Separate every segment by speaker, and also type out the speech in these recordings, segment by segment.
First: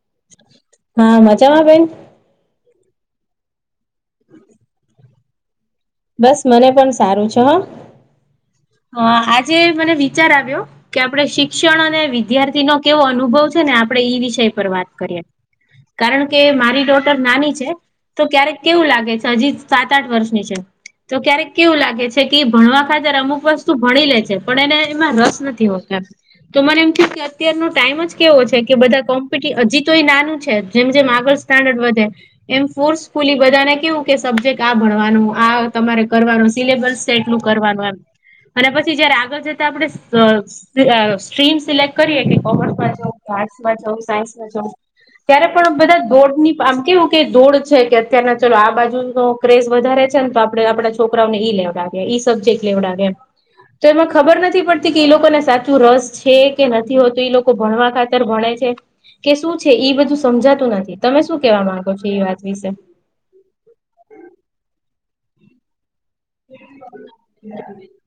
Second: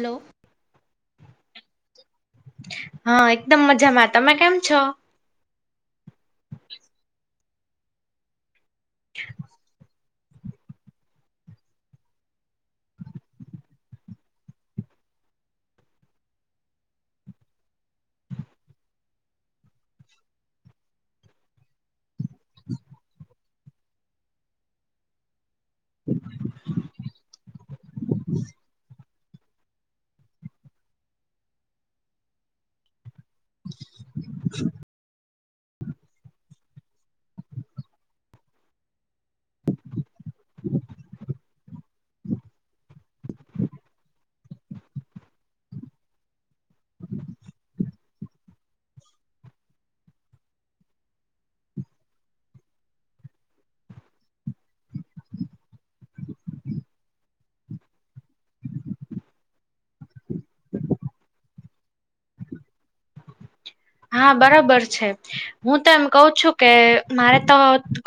Speaker 1: Hello.
Speaker 2: હા મજામાં બેન?
Speaker 1: હા એકદમ મજામાં તમે કેમ છો?
Speaker 2: બસ મને પણ સારું છે હ, આજે મને વિચાર આવ્યો. કે આપણે શિક્ષણ અને વિદ્યાર્થી નો કેવો અનુભવ છે ને આપડણે ઈ વિષય પર વાત કરીએે. કારણ કે મારી ડોટર નાની છે. તો ક્યારેક કેવું લાગે છે હજી સાત આઠ વર્ષની છે. તો ક્યારેક કેવું લાગે છે કે ભણવા ખાતર અમુક વસ્તુ ભણી લે છે પણ એને એમાં રસ નથી. તો મને એમ થ કે અત્યારનો ટાઈમ જ કેવો છે કે બધા હજી તો એ નાનું છે જેમ જેમ આગળ સ્ટાન્ડડ વધે, એમ ફોર્સ ફૂલી બધાને કેવું કે સબ્જેક્ટ આ ભણવાનું આ તમારે કરવાનું સિલેબસ એટલું કરવાનું એમ, અને પછી જયારે આગળ જતા આપણે સ્ટ્રીમ સિલેક્ટ કરીએ કે કોમર્સમાં જાઉ કે આર્ટસમાં જાઉ સાયન્સમાં જાઉ. ત્યારે પણ બધા દોડ ની આમ કેવું કે દોડ છે કે અત્યને ચાલ આ બાજુ ન ક્રેઝ વધારે છે ને તો આપણે આપડા છોકરાઓને ઈ લેવડ ગે ઈ સબ્જે્ટ લેડાગે તો એમાં ખબર નથી પડતી કે ઈ લોકોને સાચું રસ છે કે નથી હોતો લોકો ભણવા ખા ભણે છે કે શું છે એ બધું સમજાતું નથી તમે શું કેવા માંગો છો એ વાત વિશે
Speaker 1: હા બરોબર છે હું તો એમ કઉ છું કે મારે તો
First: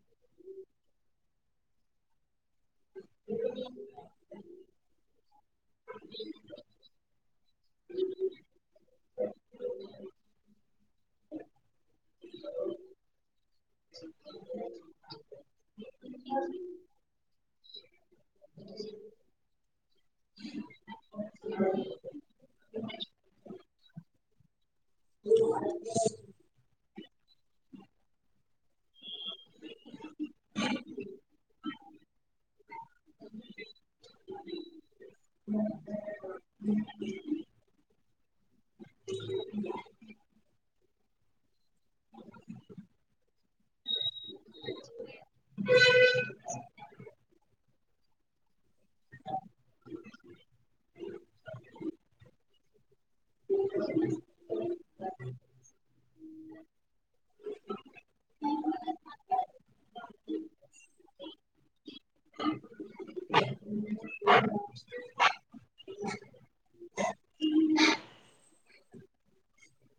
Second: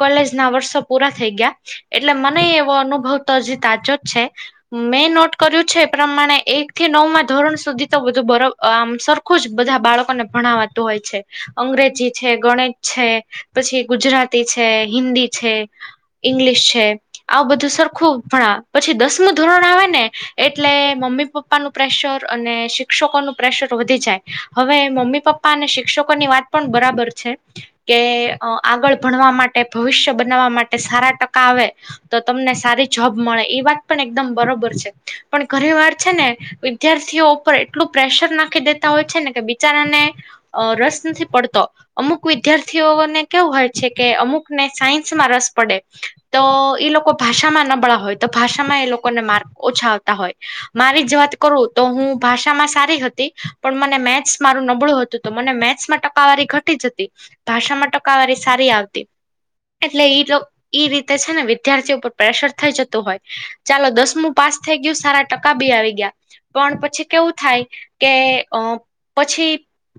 Speaker 1: કોલેજ ના વર્ષો પૂરા થઈ ગયા એટલે મને એવો અનુભવ તો હજી સાચો જ છે. મેં નોટ કર્યું છે એ પ્રમાણે એક થી નવ માં ધોરણ સુધી તો બધું આમ સરખું જ બધા બાળકોને ભણાવવા હોય છે. અંગ્રેજી છે ગણિત છે પછી ગુજરાતી છે હિન્દી છે. ઈંગ્લિશ છે આવું બધું સરખું ભણા પછી દસમું ધોરણ આવે ને એટલે મમ્મી પપ્પાનુંું પ્રેશર અને શિક્ષકોનુંું પ્રેશર વધી જાય હવે મમ્મી પપ્પા અને શિક્ષકોની વાત બરાબર છે કે આગળ ભણવા માટે ભવિષ્ય બ બ માટે સારા ટકા આવે તો તમને સારી જોબ મળે એ વાત પણ એકદમ બરોબર છે પણ ઘણી વાર છે ને વિદ્યાર્થીઓ ઉપર એટલું પ્રેશર નાખી દેતા હોય છે ને કે બિચારાને અ રસ નથી પડતો અમુક વિદ્યાર્થીઓને કેવું હોય છે કે અમુકને સાયન્સમાં રસ પડે તો ઈ લોકો ભાષામાં નબળા હોય તો ભાષામાં એ લોકોને માર્ગ ઓછા આવતા હોય મારી જ વાત કરું તો હું ભાષામાં સારી હતી પણ મને મેચ મારું નબળું હતું. તો મને મેથસમાં ટકાવારી ઘટી જતી ભાષામાં ટકાવારી સારી આવતી એટલે ઈ રીતે છે ને વિદ્યાર્થી ઉપર પ્રેશર થઈ જતું હોય ચાલો દસમું પાસ થઈ ગયું સારા ટકા બી આવી ગયા. પણ પછી કેવું થાય કે અ પછી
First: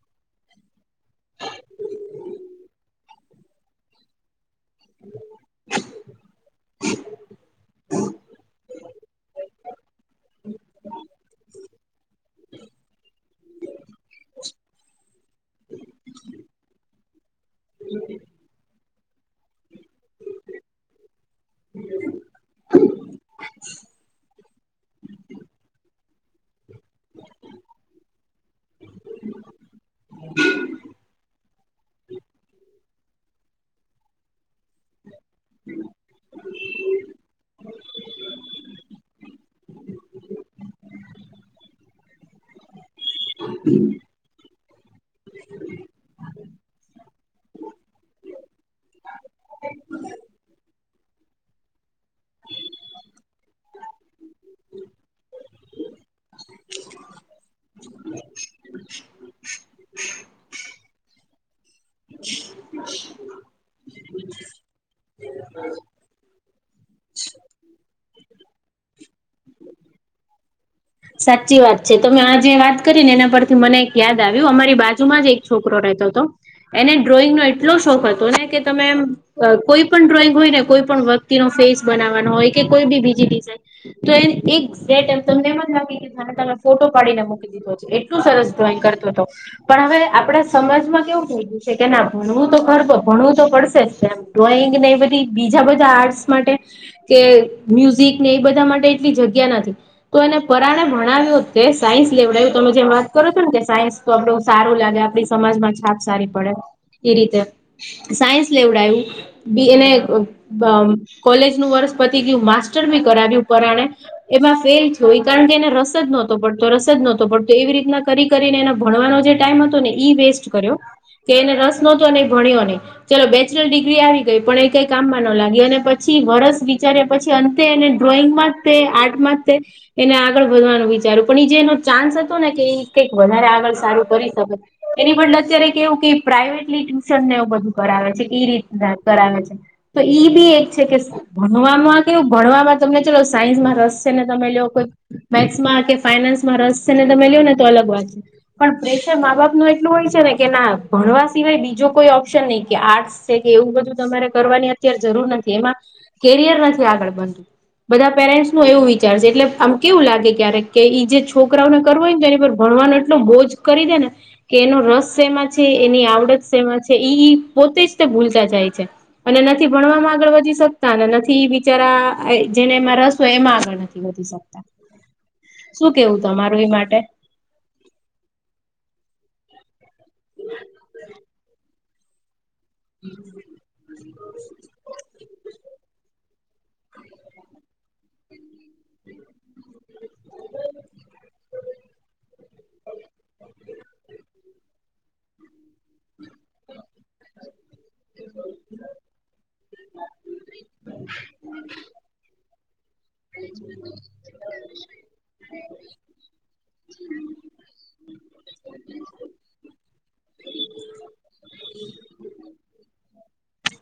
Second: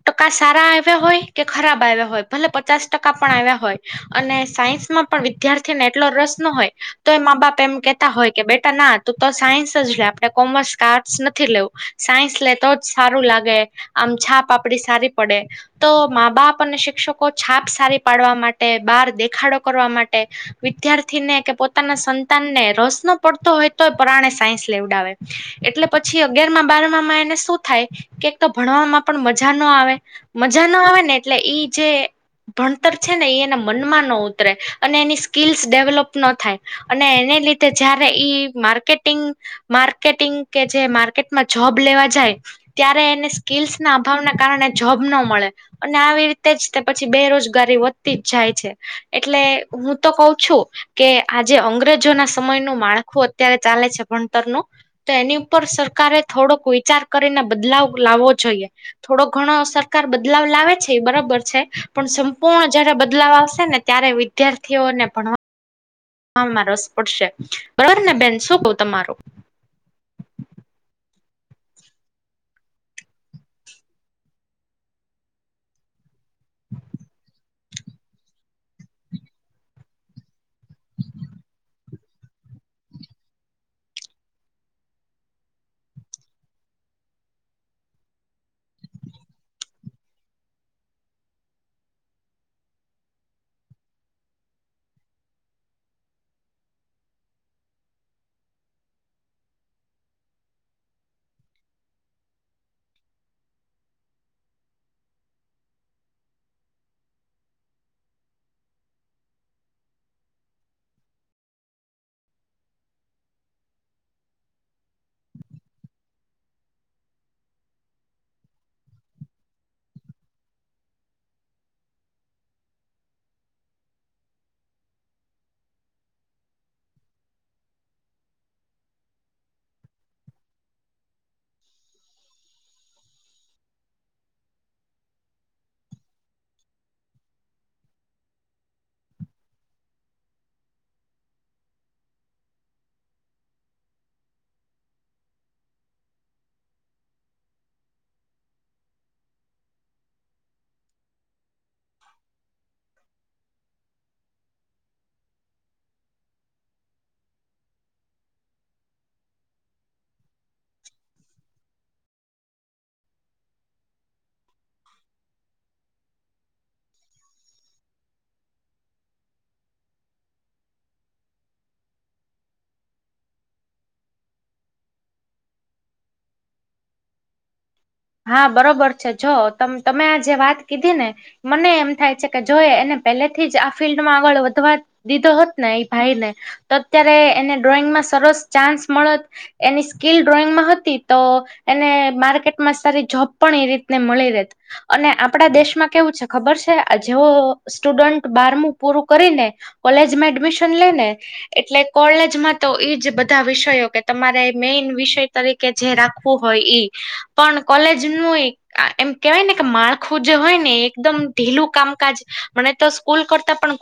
Speaker 1: ટકા સારા આવ્યા હોય કે ખરાબ આવ્યા હોય ભલે પચાસ ટકા પણ આવ્યા હોય અને સાયન્સમાં પણ વિદ્યાર્થીને એટલો રસ ન હોય. તો એ મા બાપ એમ કેહેતા હોય કે બેટા ના તું તો સાયન્સ જ લે આપણે કોમર્સ કે આર્ટસ નથી લેવું સાયન્સ લેતો જ સારું લાગે આમ છાપ આપડી સારી પડે તો મા બાપ અને શિક્ષકો છાપ સારી પાડવા માટે બહાર દેખાડો કરવા માટે. વિદ્યાર્થીને કે પોતાના સંતાનને રસ નો પડતો હોય તો પ્રરાણે સાયન્સ લેવડાવે એટલે પછી અગિારમાં બાર માં એને શું થાય કે તો ભણવામાં પણ મજા ન આવે મજા ન આવે ને એટલે ઈ જે ભણ ર છે ને એના મનમાં ન ઉતરે અને એની સ્કીલ્સ ડેવલોપ ન થાય અને એને લીધે જયારે ઈ માર્કેટિંગ માર્કેટિંગ કે જે માર્કેટમાં જોબ લેવા જાય. ત્યારે એને સ્કીલ્સ ના અભાવના કારણે જોબ ન મળે અને આવી રીતે જ તે પછી બેરોજગારી વધતી જ જાય છે એટલે હું તો કઉ છું કે આજે અંગ્રેજો ના સમયનું માળખું અત્યારે ચાલે છે ભણતરનું તો એની ઉપર સરકારે થોડોક વિચાર કરીને બદલાવ લાવવો જોઈએ થોડો ઘણો સરકાર બદલાવ લાવે છે એ બરાબર છે પણ સંપૂર્ણ જયારે બદલાવ આવશે ને ત્યારે વિદ્યાર્થીઓને ભણ
Speaker 2: હમ
Speaker 1: હા રસ પડશે બરોબર ને બેન શું કઉ તમારું?
Speaker 2: સાચી વાત છે તમે આ જે વાત કરી ને એના પરથી મને એક યાદ આવ્યું અમારી બાજુમાં જ એક છોકરો રહેતો હતો એને ડ્રોઈંગનો એટલો શોખ હતો ને કે તમે કોઈ પણ ડ્રોઈંગ હોય ને કોઈ પણ વ્યક્તિ ન ફેસ બનાવવાનો હોય કે કોઈ બી બીજી ડિઝઇન તો એ એક તમને એમ જાગ તને ફોટો પાડીને મૂકી દીધો છે એટલ સરસ ડ્રોઈંગ કરતો હતો પણ હવે આપડ સમાજમાં કેવું થઈ ગયું છે કે ના ભણવું તો ગરબ ભણવું તો પડશે જ તેમ ડ્રોઈંગ ને એ બધી બીજા બધા આર્ટસ માટે કે મ્યુઝિક ને એ બધા માટે એટલી જગ્યા નથી તો એને પરાને ભણાવ્યું કે સાયન્સ લેવડાવ્યું તમે જેમ વાત કરો છો ને કે સાયન્સ તો આપડું સારું લાગે આપ સમાજમાં છાપ સારી પડે એ રીતે સાયન્સ લેવડાયું બી એને કોલેજ નું વર્ષ પતી ગયું માસ્ટર બી કરાવ્યું પરાણે એમાં ફેલય કારણ કે એને રસ જ નહોતો પડતો રસ જ નહોતો પડતો એવી રીતના કરી કરીને એને ભણવાનો જે ટાઈમ હતો ને ઈ વેસ્ટ કર્યો કે એને રસ નતો ન ભણ્યો નહી ચલો બેચલર ડિગ્રી આવી ગઈ પણ એ કઈ કામમાં ન લાગી અને પછી વરસ વિચારે પછી અંતે એને ડ્રોઈંગ માં તે આર્ટમાં એને આગળ વધવાનું વિચાર્યું પણ એ જે એનો ચાન્સ હતો ને કે એ કઈક વધારે આગળ સારું કરી શકે એની બદલે અત્યારે કેવું કે પ્રાઇવેટલી ટ્યુશનને એવું બધું કરાવે છે એ રીત કરાવે છે તો ઈ ભી એક છે કે ભણવામાં કેવું ભણવામાં તમને ચલોો સાયન્સ માં રસ છે ને તમે લવ કોઈ મેથસમાં કે ફાઈનાન્સમાં રસ છે ને તમે લઓ ને તો અલગ વાત છે પણ પ્રેશર મા બાપ ન એટલું હોય છે ને કે ના ભણવા સિવાય બીજો કોઈ ઓપ્શન નહી કે આર્ટસ કે એવું બધું તમારે કરવાની અત્યારે જરૂર નથી એમાં કેરિયર નથી આગળ બનતું બધા પેરેન્ટ્સ નું એવું વિચાર છે એટલે કેવું લાગે ક્યારેક કે ઈ જે છોકરાઓને કરવો હોયને તો એની પર ભણવાનો એટલો બોજ કરી દે ને કે એનો રસ સેમાં છે એની આવડત સેમાં છે પોતે જ તે ભૂલતા જાય છે અને નથી ભણવામાં આગળ વધી શકતા અને નથી બિચારા જેને એમાં રસ હોય એમાં આગળ નથી વધી શકતા શું કેવું તમારું એ માટે
Speaker 1: હા બરોબર છે જો ત તમે આ જે વાત કીધી ને મને એમ થાય છે કે જો એ અને પહેલેથી જ આ ફિલ્ડમાં આગળ વધવા દીધો હોત ને એ ભાઈને તો અત્યારે એને ડ્રોઈંગમાં સરસ ચાન્સ મળત એની સ્કીલ ડ્રોઈંગમાં હતી તો એને માર્કેટ માં સારી જોબ પણ એ રીતને મળી રત અને આપડા દેશમાં કેવું છે ખબર છે આ જેવ સ્ટુડન્ટ બારમું પૂરું કરીને કોલેજમાં એડમિશન લેને એટલે કોલેજમાં તો ઈજ બધા વિષયો કે તમારે મેઈન વિષય તરીકે જે રાખવું હોય ઈ પણ કોલેજ નું આ એમ કેહેવાય ને કે માળખું જે હોય ને એકદમ ઢીલું કામકાજ મને તો સ્કૂલ કરતા પણ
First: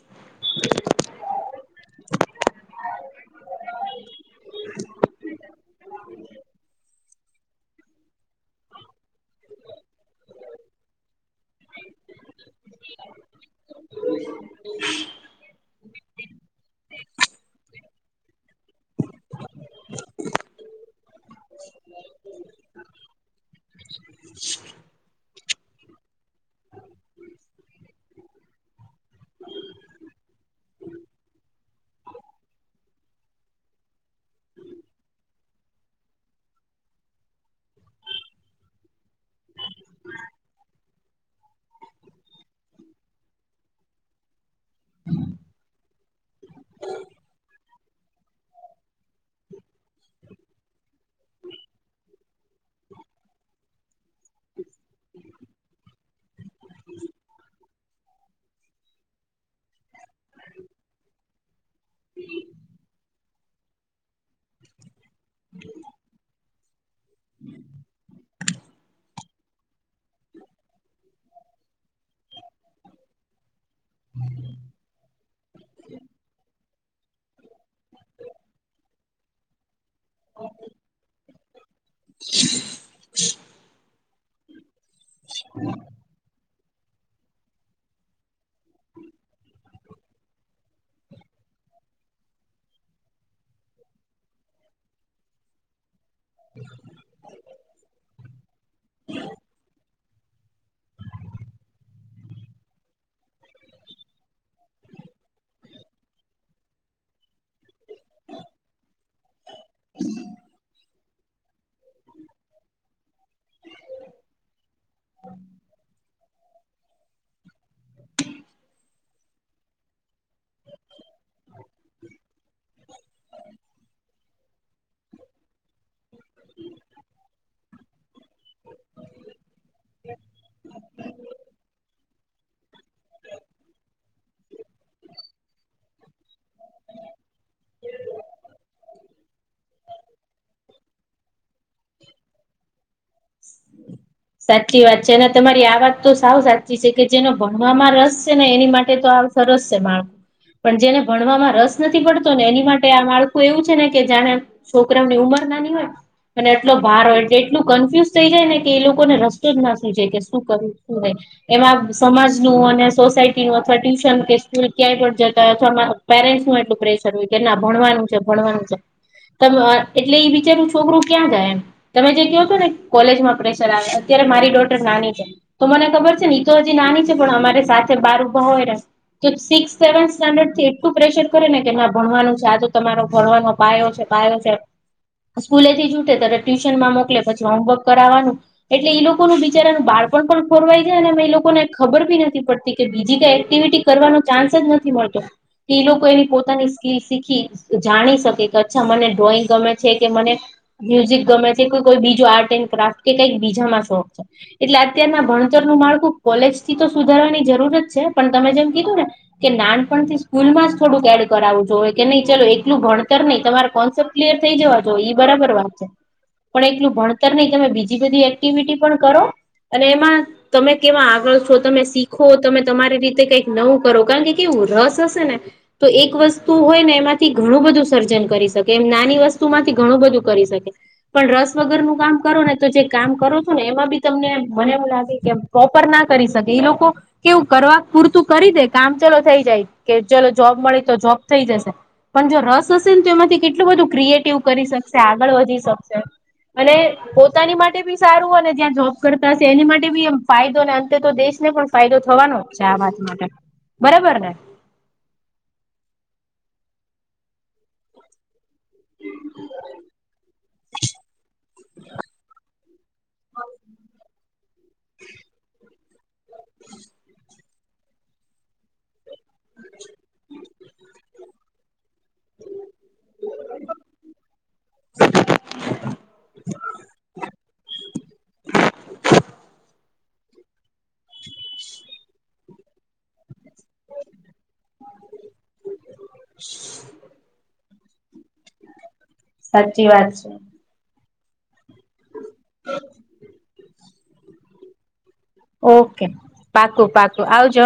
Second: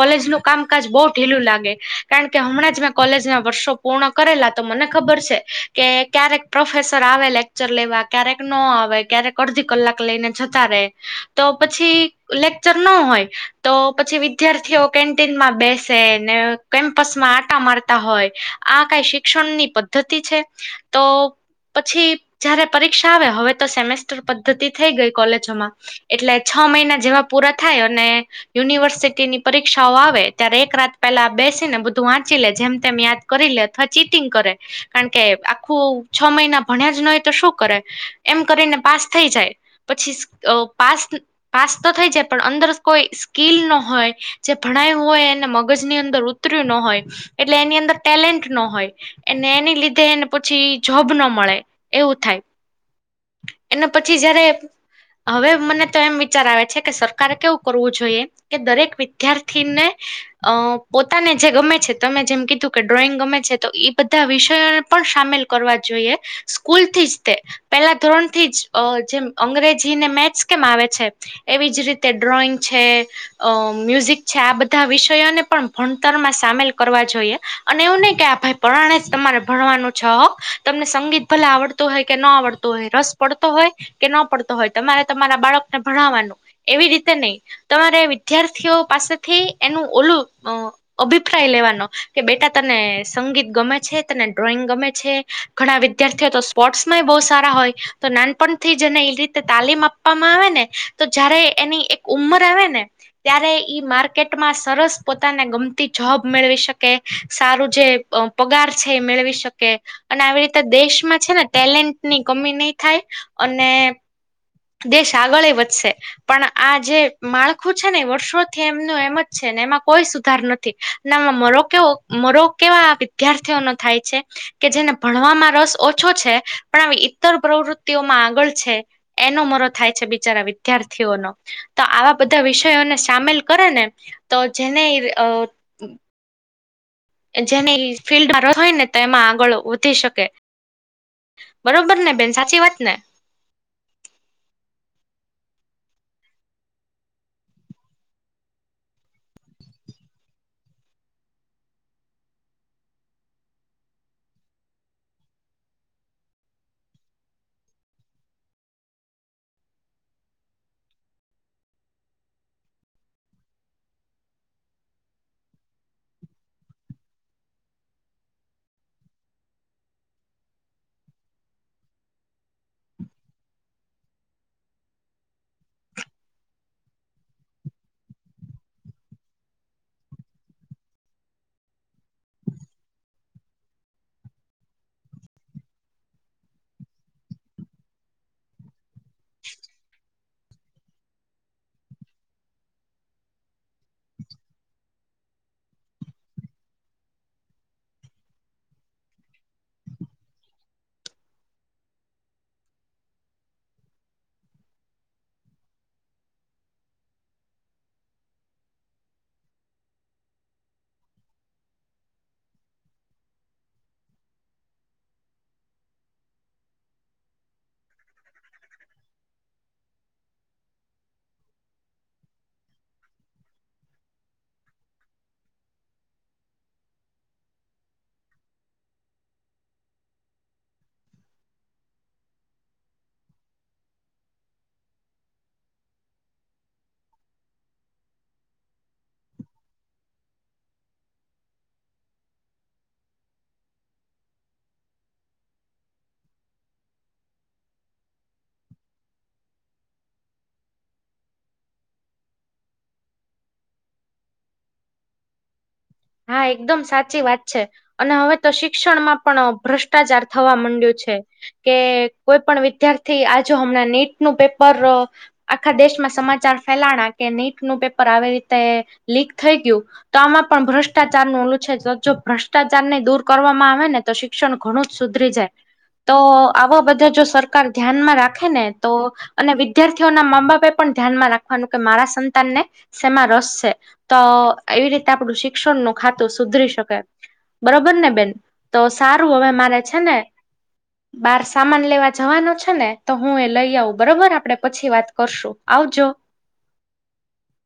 Speaker 1: કોલેજ નું કામકાજ બહુ ઢીલું લાગે કારણ કે હમણાં જ મેં કોલેજ ના વર્ષો પૂર્ણ કરેલા તો મને ખબર છે કે ક્યારેક પ્રોફેસર આવે લેકચર લેવા ક્યારેક ન આવે ક્યારેક અડધી કલાક લઈને જતા ર રહે તો પછી લેકચર ન હોય તો પછી વિદ્યાર્થીઓ કેન્ટીન માં બેસે ને કેમ્પસ માં આટા મારતા હોય આ કઈ શિક્ષણ ની પદ્ધતિ છે તો પછી જયારે પરીક્ષા આવે હવે તો સેમેસ્ટર પદ્ધતિ થઈ ગઈ કોલે ોમાં એટલે છ મહિના જેવા પૂરા થાયને યુનિવર્સિટીની પરીક્ષાઓ આવે ત્યારે એક રાત પહેલા બેસીને બધું વાંચી લે જેમ તેમ યાદ કરી લે અથવા ચીટિંગ કરે કારણ કે આખું છ મહિના ભણ્યા જ ન હોય તો શું કરે એમ કરીને પાસ થઈ જાય પછી પાસ પાસ તો થઈ જાય પણ અંદર કોઈ સ્કીલ ન હોય જે ભણાયું હોય એને મગજ ની અંદર ઉતર્યું ન હોય એટલે એની અંદર ટેલેન્ટ ન હોય એ એની લીધે એ પછી જોબ ન મળે એવું થાય એના પછી જયારે હવે મને તો એમ વિચાર આવે છે કે સરકારે કેવું કરવું જોઈએ કે દરેક વિદ્યાર્થીને અ પોતાને જે ગમે તમે જેમ કીધું કે ડ્રોઈંગ ગમે છે તો એ બધા વિષયોને પણ સામેલ કરવા જોઈએ સ્કૂલથી જ તે પેલા ધોરણ થી જ જેમ અંગ્રેજીને મેથ્સ કેમ આવે છે એવી જ રીતે ડ્રોઈંગ છે મ્યુઝિક છે આ બધા વિષયોને પણ ભણતરમાં સામેલ કરવા જોઈએ અને એવું નહ કે આ ભાઈ પરણે જ તમારે ભણવાનું છે હક તમને સંગીત ભલે આવડતોું હોય કે ન આવડતો હોય રસ પડતો હોય કે ન પડતો હોય તમારે તમારા બાળકને ભણાવવાનું એવી રીતે નહી તમારે વિદ્યાર્થીઓ પાસેથી એનું ઓલું અ અભિપ્રાય લેવાનો કે બેટા તને સંગીત ગમે છે તને ડ્રોઈંગ ગમે છે ઘણા વિદ્યાર્થીઓ તો સ્પોર્ટ્સમાં બહુ સારા હોય તો નાનપણથી જને એ રીતે તાલીમ આપ આપવામાં આવે ને તો જયારે એની એક ઉંમર આવે ને ત્યારે ઈ માર્કેટમાં સરસ પોતાને ગમતી જોબ મેળવી શકે. કે સારું જે પગાર છે એ મેળવી શકે અને આવી રીતે દેશમાં છે ને ટેલેન્ટ ની કમી નહી થાય અને દેશ આગળ ય વધશે. પણ આ જે માળખું છે ને વર્ષોથી એમનું એમ જ છે ને એમાં કોઈ સુધાર નથી. નામાં મરો કેવો મરો કેવા વિદ્યાર્થીઓ નો થાય છે. કે જેને ભણવામાં રસ ઓછો છે પણ આવી ઈતર પ્રવૃત્તિઓમાં આગળ છે. એનો મરો થાય છે બિચારા વિદ્યાર્થીઓનો તો આવા બધા વિષયોને સામેલ કરે ને તો જેને જેને ફિલ્ડ હોય ને તો એમાં આગળ વધી શકે. બરોબર ને બેન સાચી વાત ને?
Speaker 2: સાચી વાત છે અને તમારી આ વાત તો સાવ સાચી છે કે જેનો ભણવામાં રસ છે ને એની માટે તો સરસ છે માળ પણ જેને ભણવામાં રસ નથી પડતો ને એની માટે આ માળખું એવું છે ને કે જાણે છોકરાઓની ઉંમર નાની હોય અને એટલો ભાર હોય એટલે એટલું કન્ફ્યુઝ થઈ જાય ને કે એ લોકો લોકોને રસ્તો જ ના સુઝે કે શું કરું શું નય? એમાં સમાજ નું અને સોસાયટી નું અથવા ટ્યુશન કે સ્કૂલ ક્યાંય પણ જતા હોય અથવા પેરેન્ટ્સ નું એટલું પ્રેશર હોય કે ના ભણવાનું છે ભણવાનું છે. એટલે બિચારું છોકરું ક્યાં જાય એમ તમે જે કહો છો ને કોલેજમાં આપણે અત્યારે મારી ડોટર નાની છે. તો મને ખબર છે ને તો હજી નાની છે પણ અમારે સાથે બાર ઊભા હોય કે સિક્સ સેવન્ સ્ટાન્ડર્ડ થી એટલું પ્રેશર કરે ને કે ના ભણવાનું છે આજ તમારો ભણવાનો પાયો છે. છે સ્કૂલેથી છુટે તો ટ્યુશન માં મોકલે પછી હોમવર્ક કરાવવાનું એટલે ઈ લોકોનું બિચારાનું બાળપણ પણ ખોરવાય જાય અને એ લોકોને ખબર બી નથી પડતી કે બીજી કઈ એક્ટિવિટી કરવાનો ચાન્સ જ નથી મળતો કે લોકો એની પોતાની સ્કીલ શીખી જાણી શકે કે અચ્છા મને ડ્રોઈંગ ગમે છે કે મને મ્યુઝિક ગમે છે કે કોઈ બીજું આર્ટ એન્ડ ક્રાફ્ટ કે કંઈક બીજામાં શોખ છે. એટલે અત્યારના ભણતરનું માળખું કોલેજ થી તો સુધારવાની જરૂરત છે પણ તમે જેમ કીધું ને કે નાનપણ થી સ્કૂલ માં જ થોડુંક એડ કરાવું જોઇએ કે નહી ચલો એટલું ભણતર નહી તમારા કોન્સેપ્ટ ક્લયર થઈ જવા એ બરાબર વાત છે પણ એટલું ભણતર નહી તમે બીજી બધી એક્ટિવિટી પણ કરો અને એમાં તમે કેવા આગળ છો તમે શીખો તમે તમારી રીતે કઈક નવું કરો કારણ કે કેવું રસ હશે ને તો એક વસ્તુ હોય ને એમાંથી ઘણું બધું સર્જન કરી શકે એમ નાની વસ્તુમાંથી ઘણું બધું કરી શકે. પણ રસ વગર નું કામ કરો ને તો જે કામ કરો છો ને એમાં બી તમને મને એમું લાગે કે પ્રોપર ના કરી શકે ઈ લોકો- કેવું કરવા પૂરતું કરી દે કામ ચલો થઈ જાય કે ચલો જોબ મળી તો જોબ થઈ જશે. પણ જો રસ હશે ને તો એમાંથી કેટલું બધું ક્રિએટિવ કરી શકશે આગળ વધી શકશે. અને પોતાની માટે બી સારું અને ત્યાં જોબ કરતા હશે એની માટે બી એમ ફાયદો ને અંતે તો દેશ ને પણ ફાયદો થવાનો ચા વાત માટે બરોબર ને
Speaker 1: હા એકદમ સાચી વાત છે. અને હવે તો શિક્ષણમાં પણ ભ્રષ્ટાચાર થવા મંડ્યો છે. કે કોઈ પણ વિદ્યાર્થી આજ હમણાં નીટ નું પેપર આખા દેશમાં સમાચાર ફેલાણા કે નીટ નું પેપર આવી રીતે લીક થઈ ગયું તો આમાં પણ ભ્રષ્ટ ભ્રષ્ટાચારનું ઓલું છે તો જો ભ્રષ્ટાચાર ને દૂર કરવામાં આવે ને તો શિક્ષણ ઘણું જ સુધરી જાય. તો આવા બધા જો સરકાર ધ્યાનમાં રાખે ને તો અને વિદ્યાર્થીઓના મા બાપે પણ ધ્યાનમાં રાખવાનું કે મારા સંતાનને શેમાં રસ છે તો એવી રીતે આપડું શી શિક્ષણ નો ખાતું સુધરી શકે બરોબર ને બેન? તો સારું હવે મારે
Speaker 2: સાચી
Speaker 1: છે
Speaker 2: વાત
Speaker 1: ને બાર સામાન લેવા જવાનો છે ને તો હું એ લઈ આવું બરોબર આપડે પછી વાત કરશું
Speaker 2: ઓકે
Speaker 1: આવજો
Speaker 2: પાકું પાકું આવજો